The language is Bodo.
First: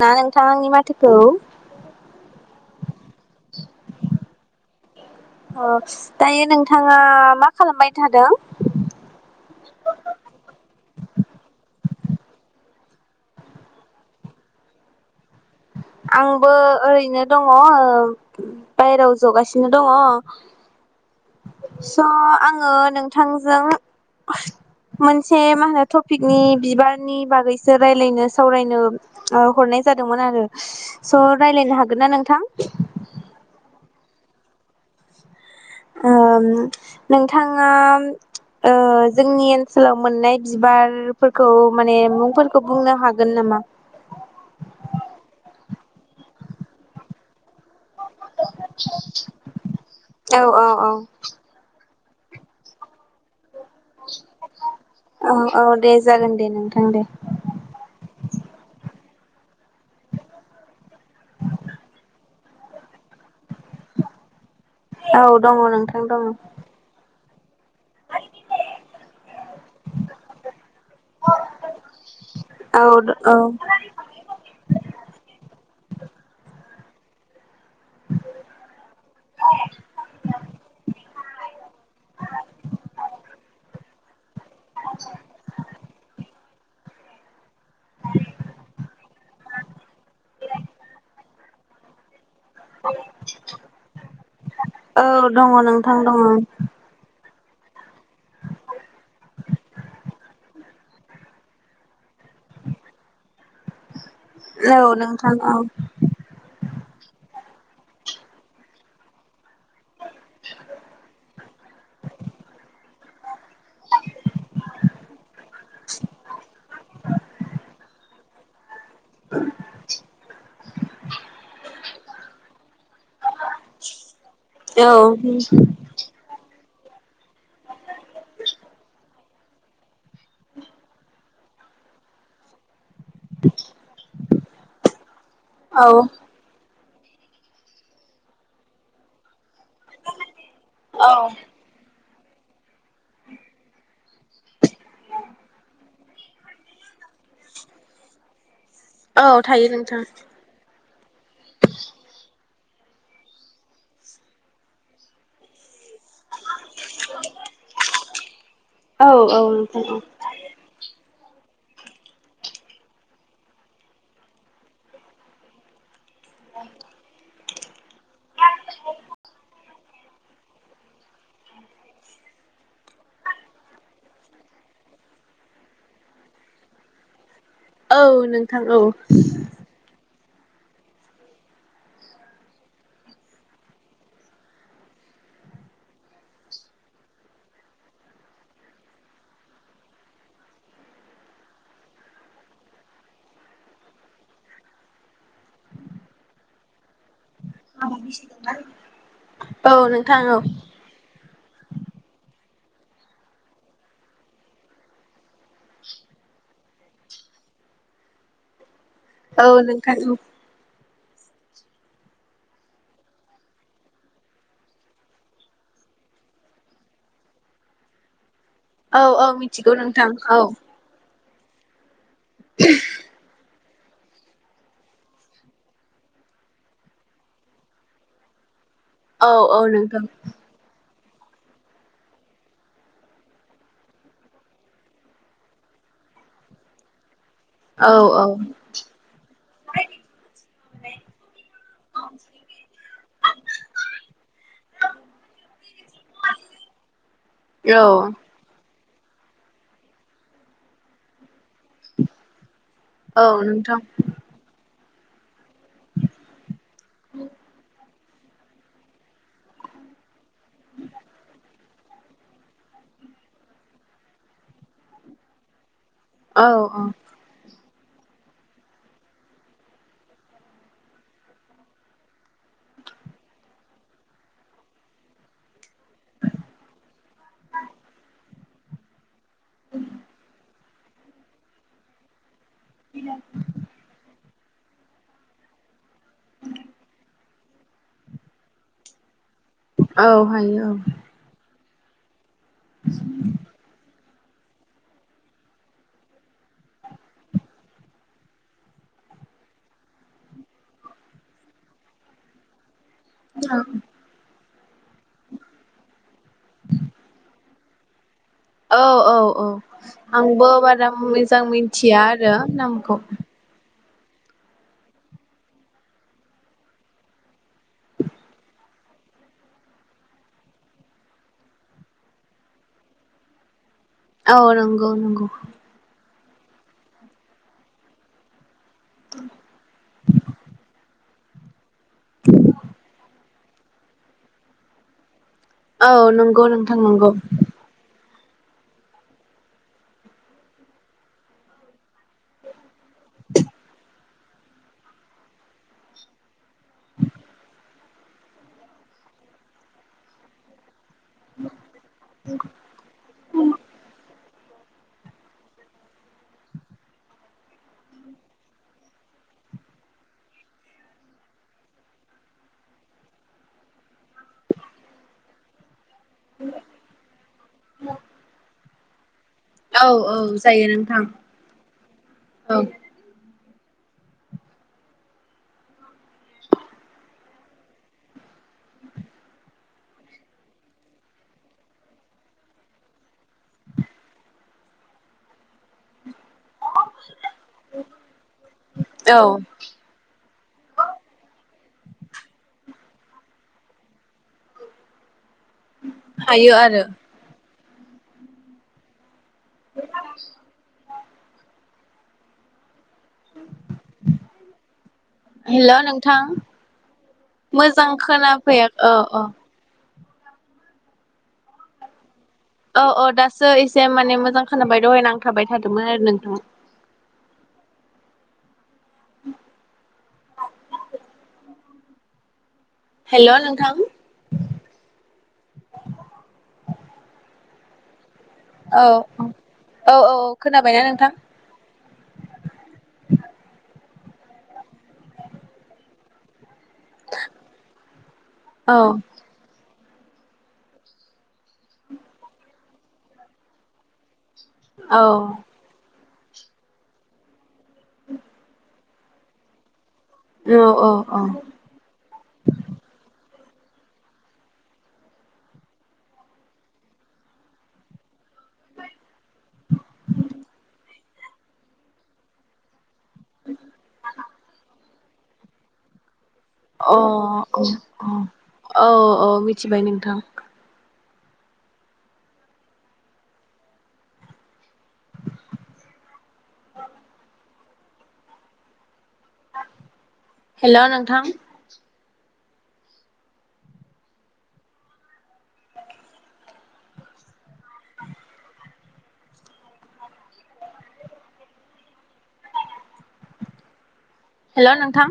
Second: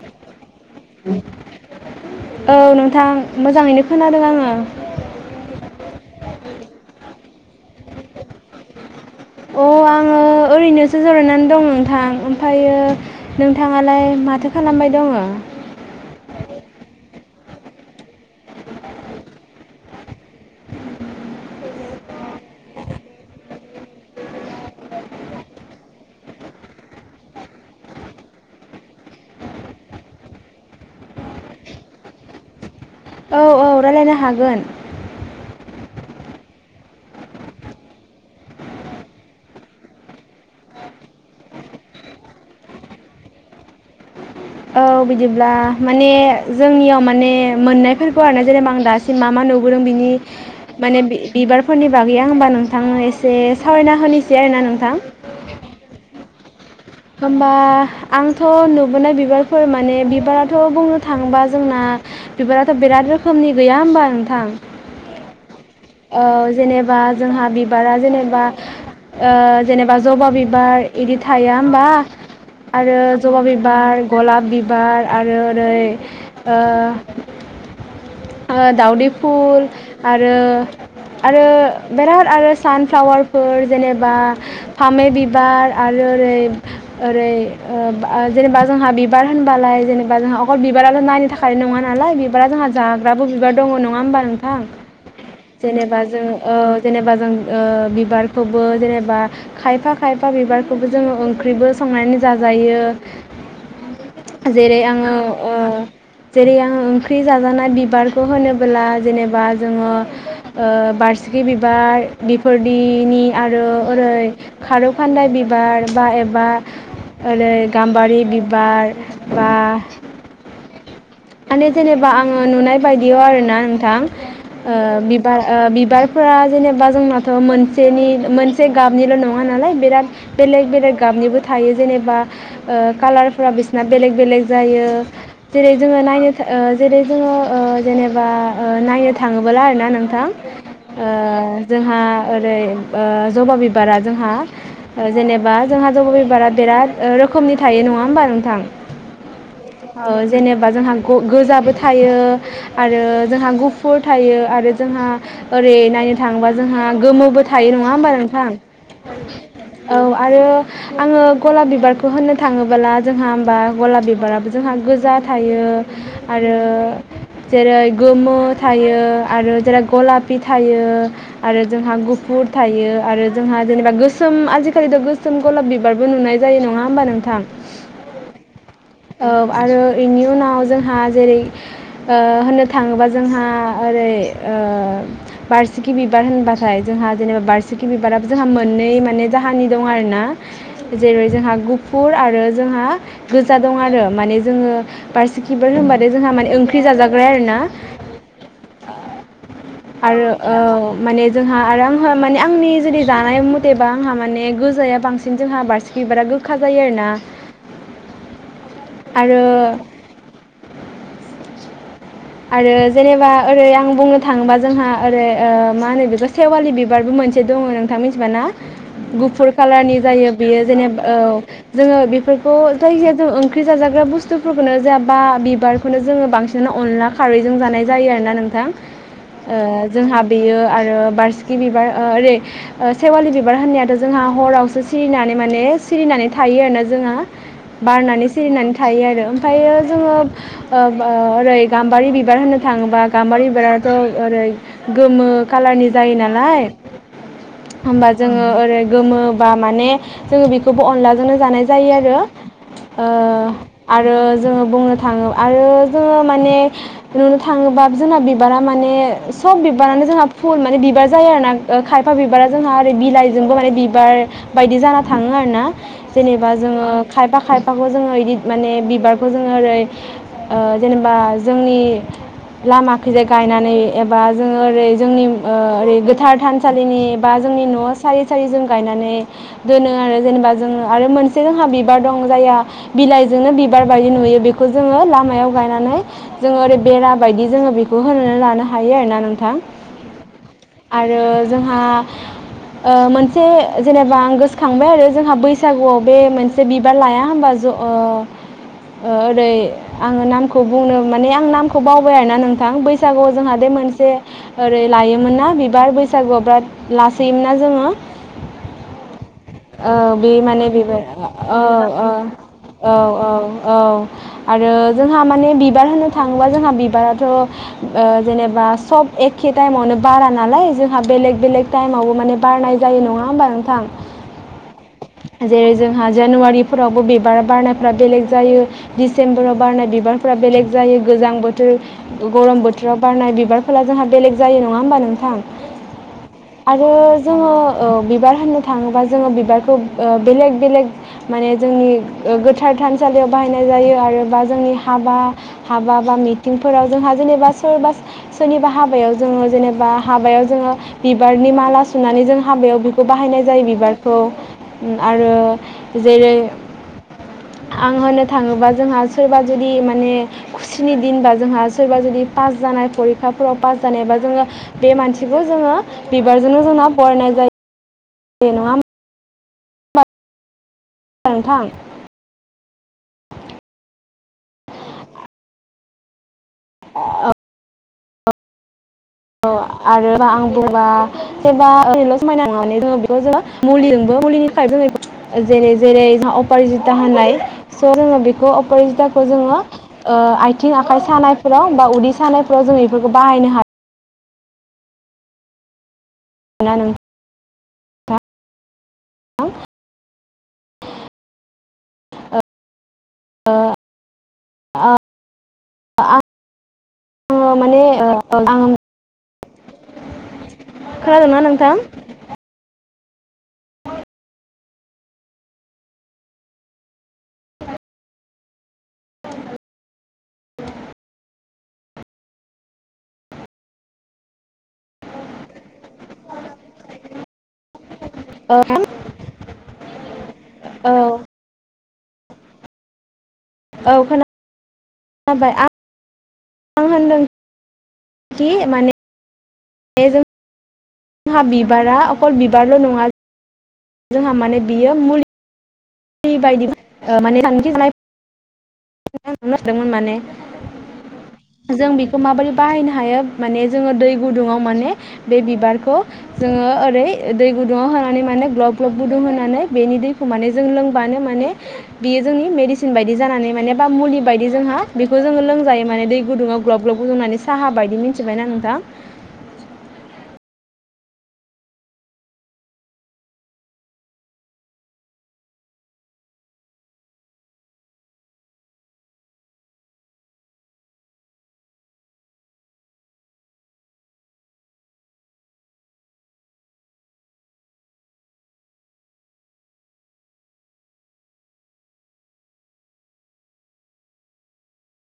ना नोंथां आंनि माथोखौ औ नोंथां मोजाङैनो खोनादों आङो ओ दायो नोंथाङा मा खालामबाय थादों? अ आङो ओरैनोसो जिरायनानै दं नोंथां ओमफ्रायो नोंथाङालाय माथो खालामबाय दङो? आंबो ओरैनो दङ बायेराव जगासिनो दङ स' आङो नोंथांजों मोनसे मा होनो टपिकनि बिबारनि बागैसो रायलायनो सावरायनो हरनाय जादोंमोन आरो स' रायलायनो हागोन ना नोंथां औ औ रायलायनो हागोन ओ नोंथाङा ओ जोंनि ओनसोलाव मोननाय बिबारफोरखौ माने मुंफोरखौ बुंनो हागोन नामा? औ बिदिब्ला माने जोंनियाव माने मोननाय फोरखौ आरोना जेनेबा आं दासिम मा मा नुबोदों बिनि औ औ औ माने बि-बिबारफोरनि [unintelligible] होमबा नोंथां एसे सावरायना होनोसै आरोना नोंथां औ औ दे जागोन दे नों होम्बा आंथ' नु बोनाय बिबारफोर माने बिबाराथ' बुंनो थांबा जोंना बिबाराथ' बिराद रोखोमनि गैया होमबा नोंथां औ दङ नोंथां ओ दङ जेनेबा जोंहा बि बारा जेनेबा ओ जेनेबा जबा बिबार इदि थाया होम्बा औ आरो औ जबा बिबार गलाब बिबार आरो ओरै ओ ओ दाउदै फुल आरो आरो बेराद आरो सानफ्लावारफोर जेने बा फामै बिबार आरो ओरै ओरै ओ जेनेबा जोंहा बिबार होनबालाय जेनेबा जोंहा अखल बिबाराल' नाय [unintelligible] नङा नालाय बा जोंहा जाग्राबो बिबार दङ नङा होमबा नोंथां? [unintelligible] औ दङ ओ नोंथां दङ जेनेबा जों ओ बिबारखौबो जेनेबा खायफा खायफा बिबारखौबो जोङो ओंख्रिबो संनानै जाजायो, जेरै औ आंङो नोंथां ओ औ जेरै आंङो ओंख्रि जाजानाय बिबारखौ होनोबोला जेनेबा जोङो ओ बारसिखि बिबार बिफोरदिनि आरो ओरै खारौ खानदाय बिबार बा एबा ओरै गाम्बारि बिबार बा माने जेनेबा आंङो नुनाय बायदियाव आरोना नोंथां ओ औ बिबार ओ बिबारफोरा जेनेबा जोंनाथ' मोनसेनि मोनसे गाबनिल' नङा नालाय बिराद बेलेग बेलेग गाबनिबो थायो जेनेबा ओ कालारफोरा बिसिना बेलेग बेलेग जायो जेरै औ जोङो नायनो था ओ जेरै जोङो ओ जेनेबा ओ नायनो थाङो बोला आरोना नोंथां औ ओ जोंहा ओरै ओ जबा बिबारा जोंहा ओ जेनेबा जोंहा जबा बिबारा बेराद ओ रोखोमनि थायो नङा होमबा नोंथां थायो नोंथां औ जेनेबा जोंहा ग गोजाबो थायो आरो जोंहा गुफुर थायो आरो जोंहा ओरै नायनो थाङोबा जोंहा गोमोबो थायो नङा होमबा नोंथां औ औ नोंथां औ आरो आंङो गलाब बिबारखौ होननो थाङोबाला जोंहा होमबा गलाब बिबाराबो जोंहा गोजा थायो आरो जेरै गोमो थायो आरो जेरै गलापि थायो आरो जोंहा गुफुर थायो आरो जोंहा जेनेबा गोसोम आजिखालिथ' गोसोम गलाब बिबारबो नुनाय जायो नङा होमबा नोंथां? औ नोंथां औ । बेनि उनाव जोंहा जेरै ओ होननो थाङोबा जोंहा ओरै ओ बारसिखि बिबार होनबाथाय जोंहा जेनेबा बारसिखि बिबाराबो जोंहा मोननै माने जाहाननि दं आरोना जेरै जोंहा गुफुर आरो जोंहा गोजा दं आरो माने जोङो बारसेखि बिबार होनबथाय जोंहा माने ओंख्रि जाजाग्रा आरो ना । औ नोंथां आरो औ ओ माने जोंहा आरो आंहा माने आंनि जुदि जानाय मथेबा आंहा माने गोजाया बांसिन जोंहा बारसिखि बिबारा गोखा जायो आरोना । औ नोंथां औ। आरो जेनेबा ओरै आं बुंनो थाङोबा जोंहा ओरै ओ मा होनो बेखौ सेवालि बिबारबो मोनसे दङ नोंथां मिथिबायना? औ औ गुफुर मिथिगौ खालारनि नोंथां जायो औ बियो जेनेबा औ। जोङो बे फोरखौ जायखिजाया ओं ख्रि जाजाग्रा बुस्थुफोरखौनो जाबा बिबारखौनो जोङो बांसिनानो अनला खारैजों जानाय जायो आरोना नोंथां। औ औ ओ नोंथां जोंहा बेयो आरो बारसिखि बिबार अ ओरै सेवालि बिबार होननायाथ' जोंहा हरावसो सिरिनानै माने सिरिनानै थायो आरोना जोंहा औ बारनानै सिरिनानै थायो आरो ओमफ्रायो जोङो ओ ओरै गा म्बारि बिबार होननो थाङोबा गाम्बारि बिबाराथ' ओरै गोमो कालारनि जायो नालाय होमबा जोङो ओरै गोमो बा माने जोङो बेखौबो अनलाजोंनो जानाय जायो आरो ओ औ नोंथां आरो जोङो बुंनो थाङो आरो जोङो माने नुनो थाङोबा जोंना बिबारा माने सोब बिबारानो जोंहा फुल माने बिबार जाया आरोना खायफा बिबारा जोंहा ओरै बिलाइजोंबो माने बिबार बायदि जाना थाङो आरो ना। औ जेनेबा औ जोङो खायफा खाय फाखौ जोङो बिदि माने बिबारखौ जोङो ओरै ओ जेनेबा जोंनि लामाखैजाय गायनानै एबा जोङो ओरै जोंनि ओ ओरै गोथार थानसालिनि बा जोंनि न' सारि सारि जों गायनानै दोनो आरो जेनेबा जोङो आरो मोनसे जोंहा बिबार दं जायहा बिलाइजोंनो बिबार बायदि नुयो बे खौ जोङो लामायाव गायनानै जोङो ओरै बेरा बायदि जोङो बेखौ होनानै लाना लानो हायो आरोना नों औ हायो औ जोंहा ओ मोनसे जेने बा आं गोसोखांदो आरो जोंहा बैसागुआव बे मोनसे बिबार लाया होमबा जों ओ ओ ओरै आङो नामखौ बुंनो माने आं नामखौ बावबाय आरोना नोंथां बै सागुआव जोंहा बे मोनसे ओरै लायोमोन ना बिबार बैसागुआव ब्राद लासोयोमोनना जोङो औ औ औ ओ बे आंबो माने बारा बेबाय मोजां औ मिथिया औ आरो औ नामखौ औ औ आरो जोंहा माने बि बार होननो थाङोबा जोंहा बिबाराथ' ओ जेनेबा सब एखे टाइमावनो बारा नालाय जोंहा बेलेग बेलेग टाइमावबो माने बारनाय जायो। नङा होमबा नोंथां? औ नंगौ नंगौ। जेरै जोंहा जानुवारिफोरावबो बिबार बारनायफ्रा बेलेग जायो। दिसेम्बराव बारनाय बिबारफोरा बेलेग गोजां बो थोर गरम बोथोराव बारनाय बि बारफोरा जोंहा बेलेग जायो। नङा होमबा नोंथां? औ नंगौ नोंथां आरो नंगौ जोङो ओ बिबार फाननो थाङोबा जोङो बिबारखौ ओ बेलेग बेलेग माने जोंनि ओ गोथार थान सालि बाहायनाय जायो आरो बा जोंनि हाबा हाबा बा मिटिंफोराव जोंहा जेनेबा सोरबा सोरनिबा हाबायाव जोङो जेनेबा हाबायाव जोङो बिबारनि माला सुनानै जों हाबायाव बेखौ बाहायनाय जायो बिबार [unintelligible] आरो जेरै आं होननो थाङोबा जोंहा सोरबा जुदि माने खुसिनि दिनबा जोंहा सोरबा जुदि पास जानाय फरिखाफोराव पास जानायबा जोङो बे मानसिखौ जोङो बिबारजोंनो जों बरायनाय जायो। [unintelligible] औ औ जायो [unintelligible] नोंथां [unintelligible] औ [inaudible] [unintelligible] [unintelligible] जेरै जेरै जों अपारिजिथा होनाय स' जोङो बेखौ अपरजिथाखौ औ जोङो ओ आथिं आखाइ सानाय [unintelligible] बा उदै सानायफोराव जों इफोरखौ बाहायनो हा [inaudible] हायो ना आरो नोंथां [unintelligible] [unintelligible] हेल' नोंथां। आङो माने मोजां खोनाफैया आङो औ अ खोनादों ना नोंथां? औ अ दास सो एसे माने मो [unintelligible] थादोंमोन आरो नोंथां। हेल' नोंथां। [inaudible] औ औ औ औ खोनाबायना औ नोंथां? औ खोना खोनांबाय आं आं होनदों [unintelligible] औ माने [unintelligible] जोंहा बिबारा अकल बिबारल' नङा जोंहा माने बियो औ मुल बायदि माने [unintelligible] [unintelligible] [unintelligible] दोंमोन माने औ औ औ जों बेखौ माबोरै बाहायनो हायो माने जोङो दै गुदुङाव माने बे बिबारखौ जोङो ओरै दै गुदुङाव होनानै माने ग्लब ग्लब गुदुं होनानै बेनि दैखौ माने जों लोंबानो माने बेयो जोंनि मेडिसिन बायदि जाना बा मुलि बायदि जोंहा बेखौ जोङो लोंजायो माने दै गुदुङाव ग्लब ग्लब अ गुदुंनानै साहा बायदि मिथिबायना नोंथां औ औ औ मिथिबाय नोंथां। [inaudible] हेल' नोंथां हेल' नोंथां